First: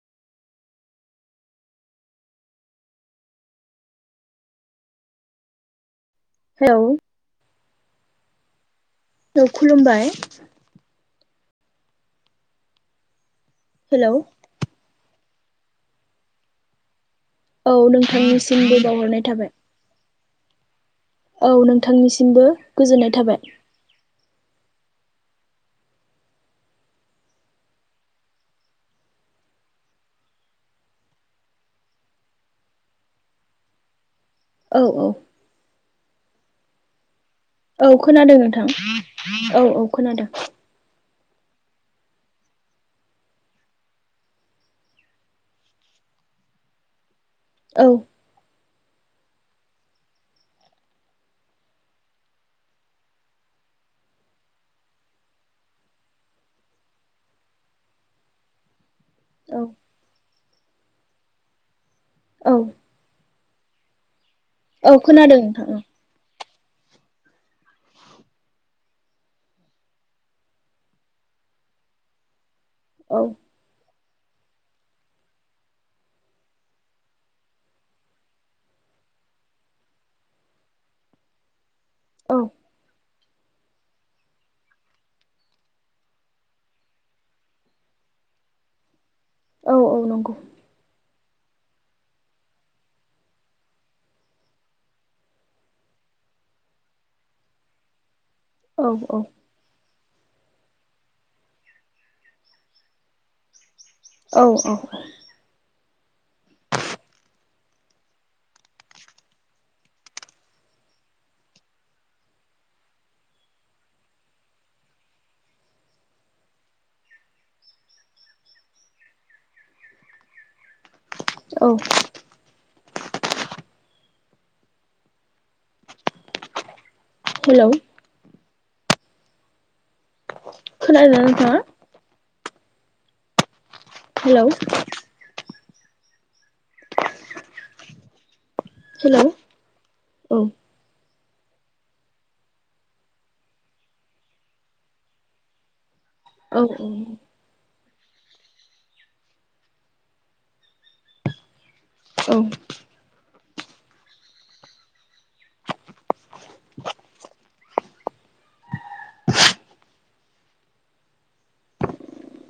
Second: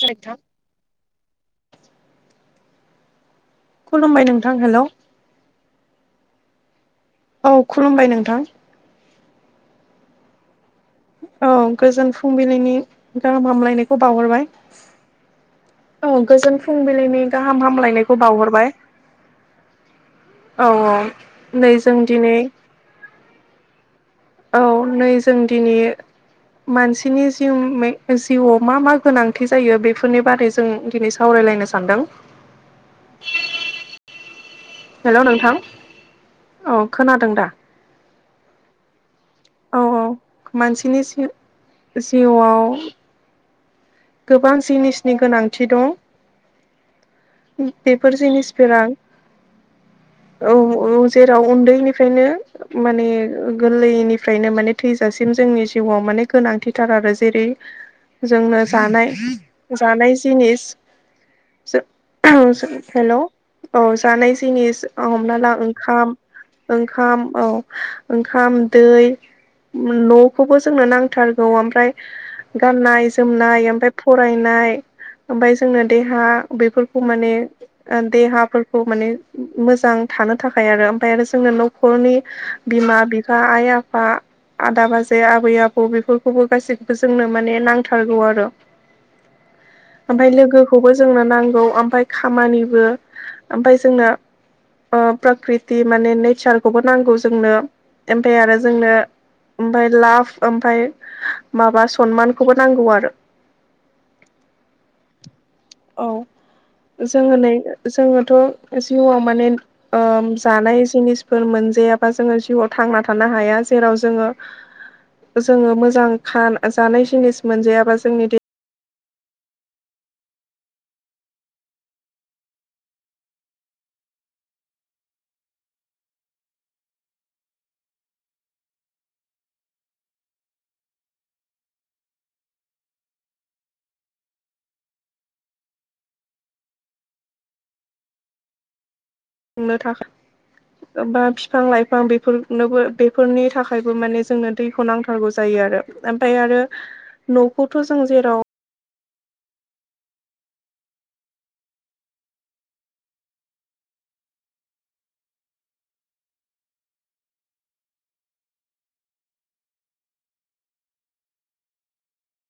नोंथां खुलुमबाय नोंथां हेलौ। हेलौ औ खुलुमबाय नोंथां। औ खुलुमबाय। औ गोजोन फुंबिलिनि गाहाम हामलायनायखौ हेलौ बावहरबाय। औ गोजोन फुंबिलिनि गाहाम औ हामलायनायखौ बावहरबाय नोंथांनिसिमबो बावहरनाय थाबाय औ औ औ नै जों दिनै नोंथांनिसिमबो गोजोननाय थाबाय औ नै जों दिनै मानसिनि जिउ जिउआव मा मा गोनांथि जायो बेफोरनि बारै जों दिनै सावरायलायनो सानदों औ औ हेलौ नोंथां औ खोनादों दा औ खोनादों नोंथां औ औ खोनादों मानसिनि जि जिउआव गोबां जिनिसनि गोनांथि दं औ बेफोर जिनिसफोरा औ औ जेराव उन्दैनिफ्रायनो माने गोरलैनिफ्रायनो माने थैजासिम जोंनि जिउआव माने गोनांथिथार आरो जेरै जोंनो जानाय औ जानाय जिनिस औ [unintelligible] हेलौ औ जानाय जिनिस औ हमना खोनादों ला नोंथां ओंखाम ओंखाम औ ओंखाम दै न'खौबो जोंनो नांथारगौ ओमफ्राय गाननाय औ जोम औ नाय ओमफ्राय फरायनाय ओमफ्राय जोंनो देहा बेफोरखौ माने ओ देहाफोरखौ माने मोजां थानो थाखाय आरो ओमफ्राय आरो जोंनो न खरनि औ बिमा बिफा आइ आफा आदा बाजै आबै आबौ बेफोरखौबो गासैखौबो जोंनो माने नांथारगौ आरो औ औ नंगौ ओमफाय लोगो खौबो जोंनो नांगौ ओमफाय खामानिबो ओमफाय जोंनो ओ प्रकृति माने नेचारखौबो नांगौ जोंनो ओमफाय आरो जोंनो औ औ ओमफाय लाभ ओमफाय माबा सनमानखौबो नांगौ आरो औ औ औ जोङो नै जोङोथ' जिउआव माने ओम जानाय जिनिसफोर मोनजायाबा जोङो जिउआव थांना थानो हाया जेराव जोङो जोङो मोजां खान जानाय जिनिस मोनजायाबा जोंनि दे औ हेलौ खोनादों ना नोंथाङा हेलौ हेलौ खुंनो था औ बा बिफां लाइफां बेफोरनोबो बेफोरनि थाखायबो माने जोंनो दैखौ नांथारगौ जायो आरो ओमफाय आरो औ औ न'खौथ' जों जेराव औ [inaudible]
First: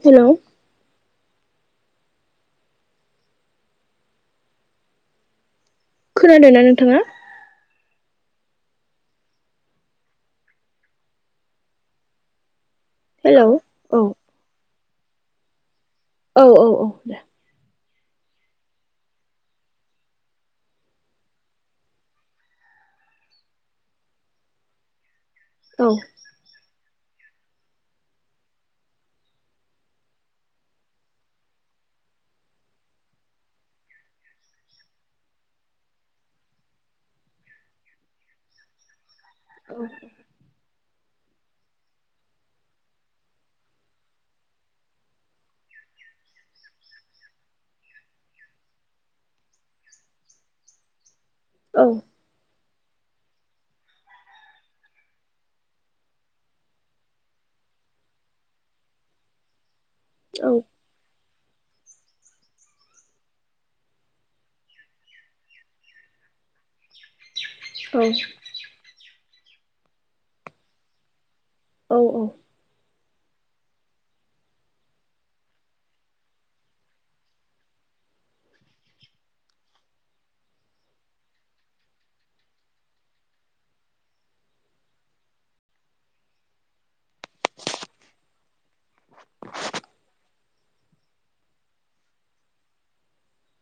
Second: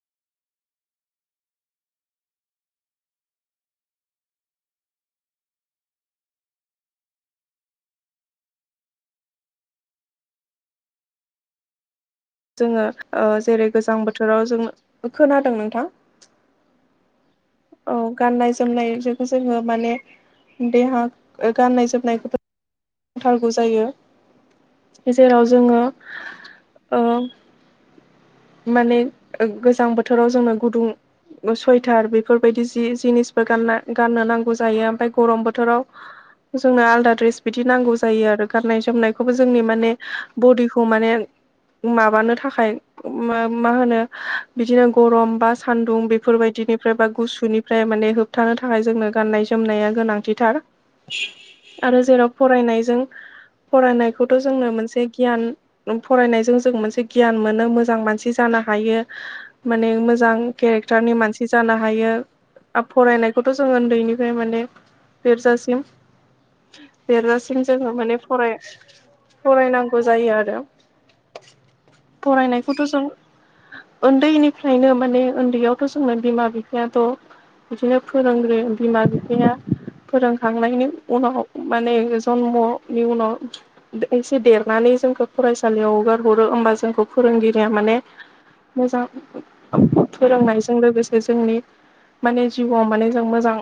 हेलौ खोनादोंना नोंथाङा जोङो ओ हेलौ जेरै गोजां औ बोथोराव जों खोनादों नोंथां औ औ औ दे औ गाननाय जोमनायजों जोङो माने देहा गाननाय जोमनायखौ नांथारगौ जायो जेराव जोङो औ ओ माने गोजां बोथोराव जोंनो गुदुं सुइटार बेफोरबायदि जि जिनिसबो गानना गाननो नांगौ जायो ओमफाय गरम बोथोराव जोंनो आलदा द्रेस बिदि नांगौ जायो आरो गाननाय जोमनाय खौबो जोंनि औ माने बडिखौ माने माबानो थाखाय मा होनो बिदिनो गरम बा सान्दुं बेफोरबायदिनिफ्राय बा गुसुनिफ्राय माने होब होबथानो थाखाय जोंनो गाननाय जोमनाया गोनांथिथार आरो औ जेराव फरायनायजों फरायनायखौथ' जोंनो मोनसे गियान फरायनायजों जों मोनसे गियान मोनो मोजां मोजां मानसि जानो हायो माने मोजां औ के केरेक्टारनि मानसि जानो हायो फरायनायखौथ' जों उन्दैनिफ्राय माने देर जासिम देरजा सिम जोंङो औ माने फराय फरायनांगौ जायो आरो औ फरायनायखौथ' जों उन्दैनिफ्रायनो माने उन्दैयावथ' जोंना बिमा बिफायाथ' बिदिनो फोरोंग्रो बिमा बिफाया फोरोंखांनायनि उनाव माने जनमनि उनाव एसे देरनानै जोंखौ फरायसालियाव हगार हरो होमबा जोंखौ फोरोंगिरिया माने मोजां फोरोंनायजों लोगोसे जोंनि माने जिउआव माने जों मोजां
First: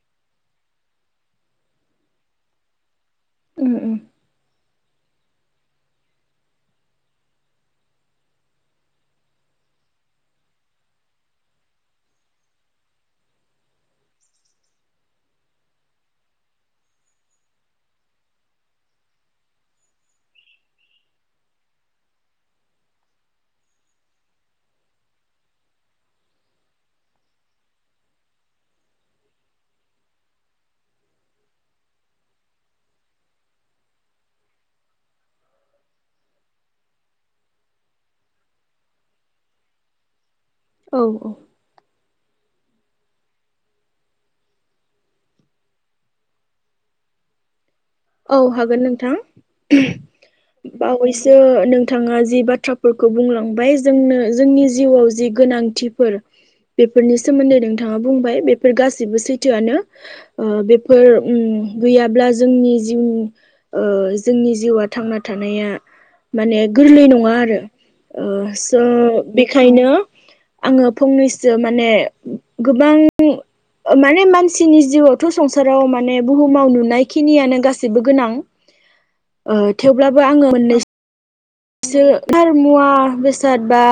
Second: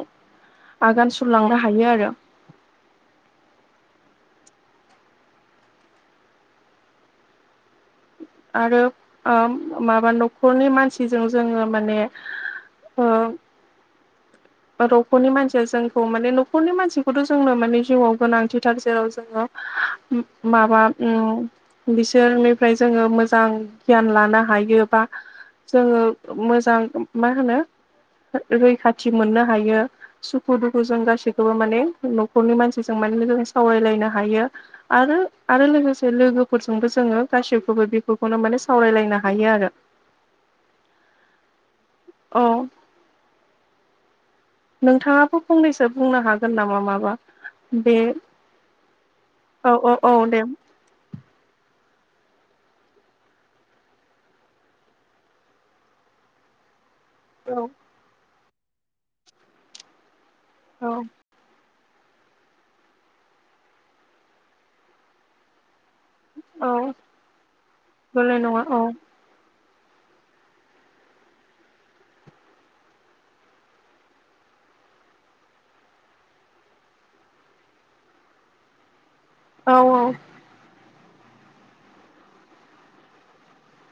आगान सुरलांनो हायो आरो ओम ओम आरो ओ माबा न'खरनि मानसिजों जोंङो माने अ न'खरनि मानसिया जोंखौ माने न'खरनि मानसिखौथ' जोंनो माने जिउआव गोनांथिथार जेराव जोंङो माबा ओ बिसोरनिफ्राय जोंङो मोजां गियान लानो हायो बा जोङो मोजां मा होनो रैखाथि मोननो हायो। सुखु दुखु जों गासैखौबो माने न'खरनि मानसिजों माने मोजां सावरायलायनो हायो आरो आरो लोगोसे लोगोफोरजोंबो जोंङो गासैखौबो बेफोरखौनो माने सावरायलायनो हायो आरो औ औ औ नोंथांङाबो फंनैसो बुंनो हागोन नामा माबा बे औ हागोन औ नोंथां औ औ दे बावैसो नोंथांङा जि बाथ्राफोरखौ बुंलांबाय जोंनो जोंनि जिउआव जि गोनांथिफोर [inaudible] बेफोरनि सोमोनदै औ नोंथांङा बुंबाय बेफोर गाससिबो सैथोआनो ओ औ बेफोर ओम गैयाब्ला जोंनि ओम ओ जोंनि जिउआ थांना थानाया माने औ गोरलै नंङा आरो ओ गोरलै नङा औ स बेखायनो आंङो फंनैसो माने गोबां माने मानसिनि जिउआवथ' संसाराव माने बुहुमाव नुनाय खिनियानो गासै गोनां औ थेवब्लाबो ओ आंङो मोननै सो मुवा बेसाद बा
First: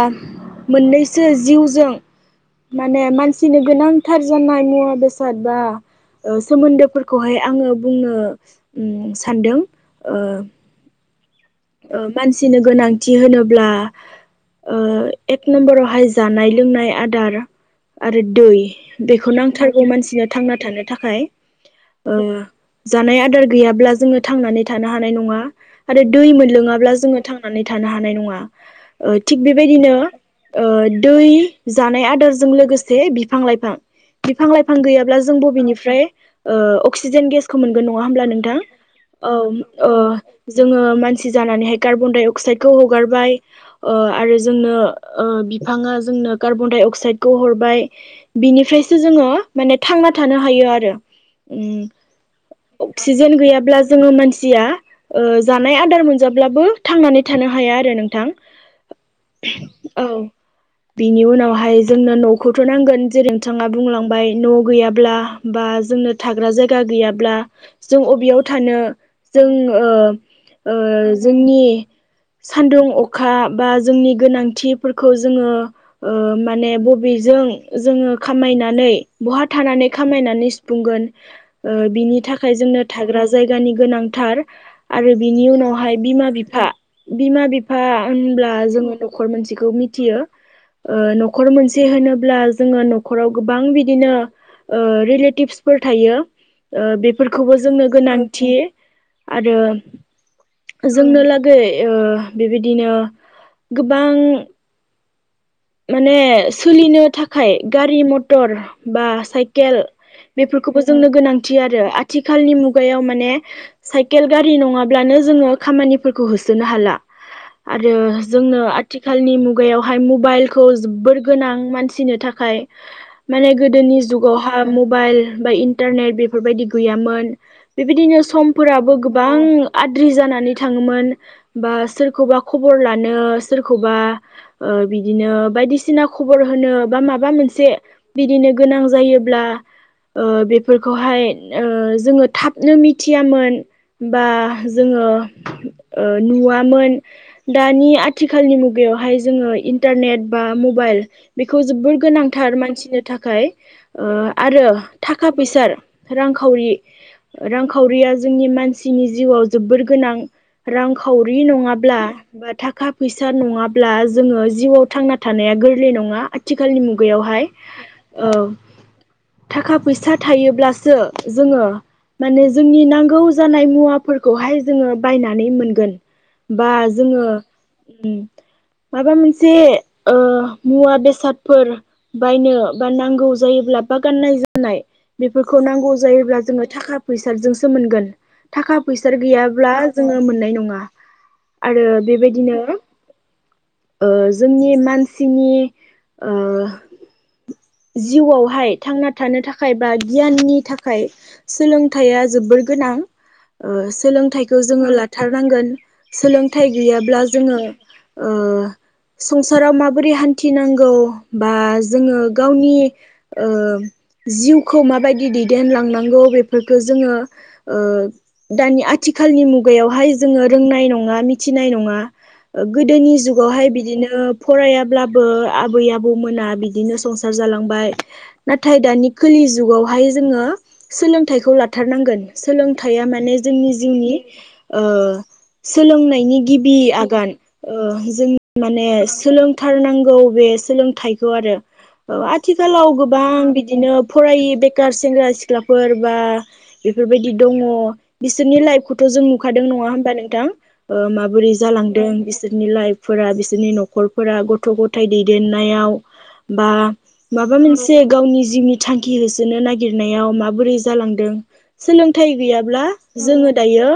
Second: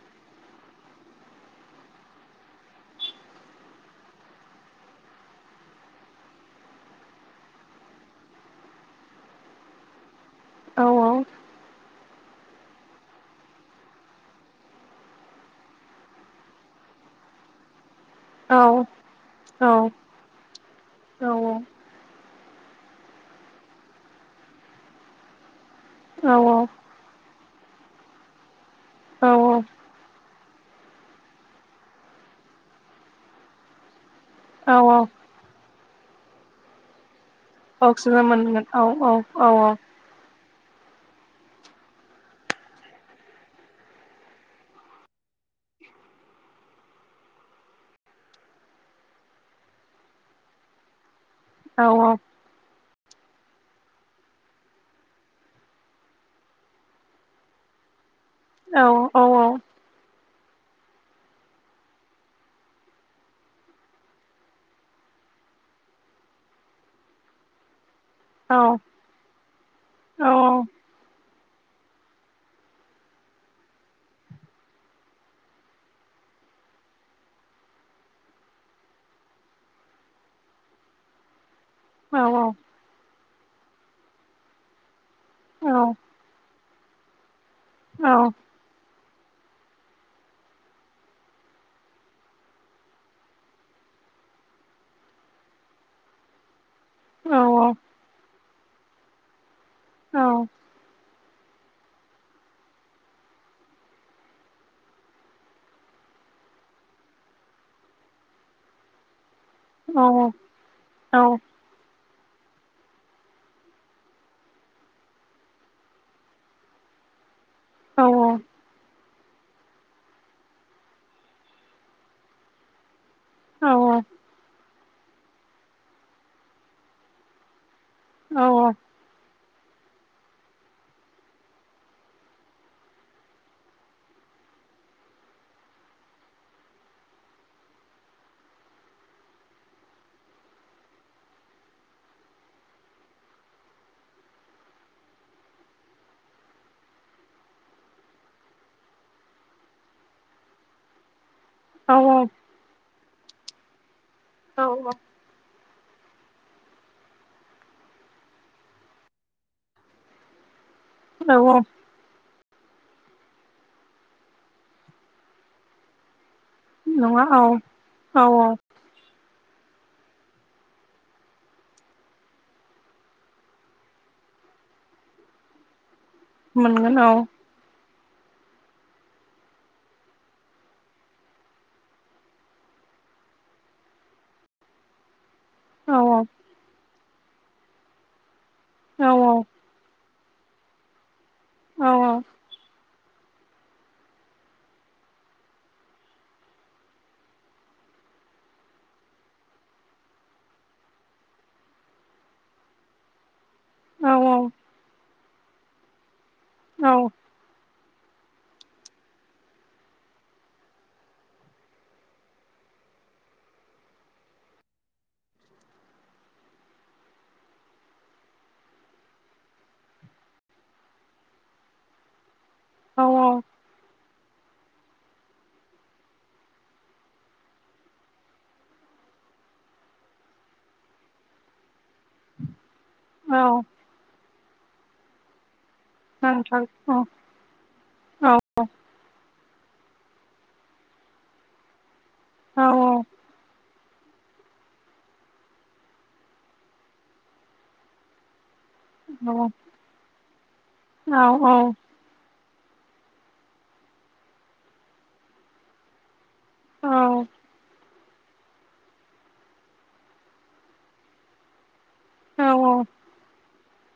मोननैसो जिउजों माने मानसिनो गोनांथार जानाय मुवा बेसाद बा सोमोन्दोफोरखौहाय आंङो बुंनो सानदों ओ औ औ ओ मानसिनो गोनांथि होनोब्ला एक नम्बरावहाय जानाय लोंनाय आदार आरो दै औ बेखौ नांथारगौ मानसिनो थांना थानो थाखाय ओ जानाय आदार गैयाब्ला जोंङो थांनानै थानो हानाय नङा आरो दै औ मोनलोङाब्ला जोंङो थांनानै थानो हानाय नंङा ओ औ थिग बेबायदिनो ओ दै जानाय आदारजों लोगोसे बिफां लाइफां बिफां लाइफां औ औ गैयाब्ला जों बबेनिफ्राय ओ अक्सिजेन गेस खौ मोनगोन नङा होनब्ला नोंथां औ ओ जोङो मानसि जानानैहाय कार्बन डाइ अक्साइदखौ हगारबाय ओ आरो जोंनो ओ बिफाङा जोंनो कार्बन डाय अक्साइदखौ हरबाय। बिनिफ्रायसो जोङो माने थांना थानो हायो आरो औ उम अक्सिजेन गैयाब्ला जोङो मानसिया ओ जानाय आदार मोनजाब्लाबो थांनानै थानो हाया आरो नोंथां। औ औ औ औ बिनि उनावहाय जोंनो न'खौथ' नांगोन जेरै नोंथाङा बुंलांबाय न' गैयाब्ला बा जोंनो थाग्रा जायगा गैयाब्ला जों बेयाव थानो जों ओ ओ जोंनि सान्दुं अखा बा जोंनि गोनांथिफोरखौ जोङो ओ माने बबेजों जोङो खामायनानै बहा थानानै खामायनानै बुंगोन ओ बिनि थाखाय जोंनो थाग्रा जायगानि गोनांथार। आरो बिनि उनावहाय बिमा बिफा बिमा बिफा औ औ होनब्ला जोङो नखर मोनसेखौ मिथियो। ओ न'खर मोनसे होनोब्ला जोङो न'खराव गोबां बिदिनो ओ रिलेटिबसफोर थायो। ओ बेफोरखौबो औ जोंनो गोनांथि आरो जोंनो ओ बेबायदिनो गोबां माने सोलिनो थाखाय गारि मथर बा साइ केल बेफोरखौबो जोंनो गोनांथि आरो आथिखालनि मुगायाव माने साइकेल गारि नङाब्लानो जोङो खामानिफोरखौ होसोनो हाला। आरो जोंनो आथिखालनि मुगायावहाय मबाइल जोबोर गोनां मानसिनो थाखाय मान गोदोनि जुगावहाय मबाइल बा इन्टारनेट बेफोरबायदि गैयामोन। बेबायदिनो समफोराबो गोबां आद्रि जानानै थाङोमोन बा सोरखौबा खबर लानो सोरखौबा ओ बिदिनो बायदिसिना खबर होनो बा माबा मोनसे बिदिनो गोनां जायोब्ला ओ बेफोरखौहाय ओ जोङो थाबनो मिथियामोन। बा जोङो ओ नुवामोन। दानि आथिखालनि मुगायावहाय जोङो इन्टारनेट बा मबाइल बेखौ जोबोर गोनांथार मानसिनि थाखाय ओ आरो था थाखा फैसा रांखावरि रांखावरिया जोंनि मानसिनि जिउआव जोबोर गोनां। रांखावरि नङाब्ला बा थाखा फैसा नङाब्ला जोङो जिउआव थांना थानाया गोरलै नङा आथिखालनि नङा मुगायावहाय औ औ ओ औ थाखा फैसा थायोब्लासो जोङो माने जोंनि नांगौ जानाय मुवाफोरखौहाय जोङो बायनानै मोनगोन। बा मोनगोन औ जोङो माबा मोनसे ओ मुवा बेसादफोर बायनो बा नांगौ जायोब्ला बा गाननाय जोमनाय बेफोरखौ नांगौ औ जायोब्ला जोङो थाखा फैसाजोंसो मोनगोन थाखा औ फैसा गैयाब्ला नाय आरो औ बेबायदिनो जोंनि मानसिनि ओ जिउआवहाय थांना थानो थाखाय बा गियाननि थाखाय सोलोंथाइया जोबोर गोनां। ओ सोलोंथाइखौ जोङो लाथारनांगोन सोलोंथाइ औ गैयाब्ला जोङो ओ संसाराव माबोरै हान्थि नांगौ बा जोङो गावनि जिउखौ माबायदि दैदेनलांनांगौ बेफोरखौ जोङो ओ दानि आथिखालनि मुगायावहाय जोङो रोंनाय नङा मिथिनाय नङा औ गोदोनि जुगावहाय बिदिनो फरायाब्लाबो आबै आबौमोना बिदिनो जालांबाय नाथाय दानि खालि जुगावहाय जोङो सोलोंथखौ हाथारनांगोन सोलोंथाइया माने औ जोंनि जिउनि सोलोंनायनि नांथार गिबि औ आगान जों औ माने सोलोंथारनांगौ बे सोलोंथाइखौ आरो औ औ औ आथिखालाव गोबां बिदिनो फरायै बेखार सेंग्रा सिख्लाफोर बा बेफोरबायदि दङ बिसोरनि लाइफखौ थ' जों नुखादों नङा होमबा नोंथां माबोरै जालांदों बिसोरनि लाइफफोरा बिसोरनि न'खरफोरा गथ' गथाय दैदेननायाव बा माबा मोनसे गावनि जिउनि थांखि होसोनो नागिरनायाव माबोरै जालांदों सो लोंथाइ औ गैयाब्ला जोङो दायो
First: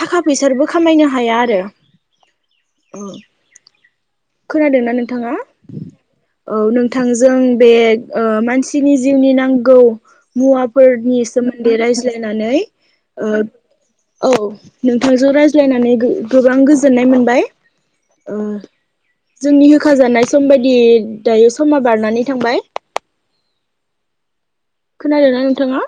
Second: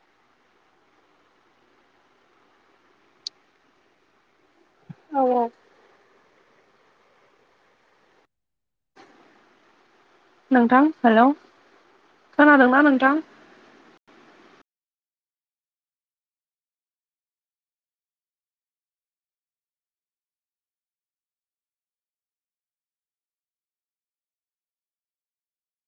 थाखा फैसो खामायनो हाया आरो [unintelligible] खोनादोंना नोंथाङा औ नोंथांजों बे मानसिनि जिउनि नांगौ नोंथां मुवाफोरनि हेलौ सोमोन्दै रायज्लायनानै खोनादोंना नोंथां ओ औ नोंथांजों रायज्लायनानै गोबां गोजोननाय मोनबाय जोंनि होखाजानाय सम बायदि दायो समा बारनानै थांबाय खोनादों ना नोंथाङा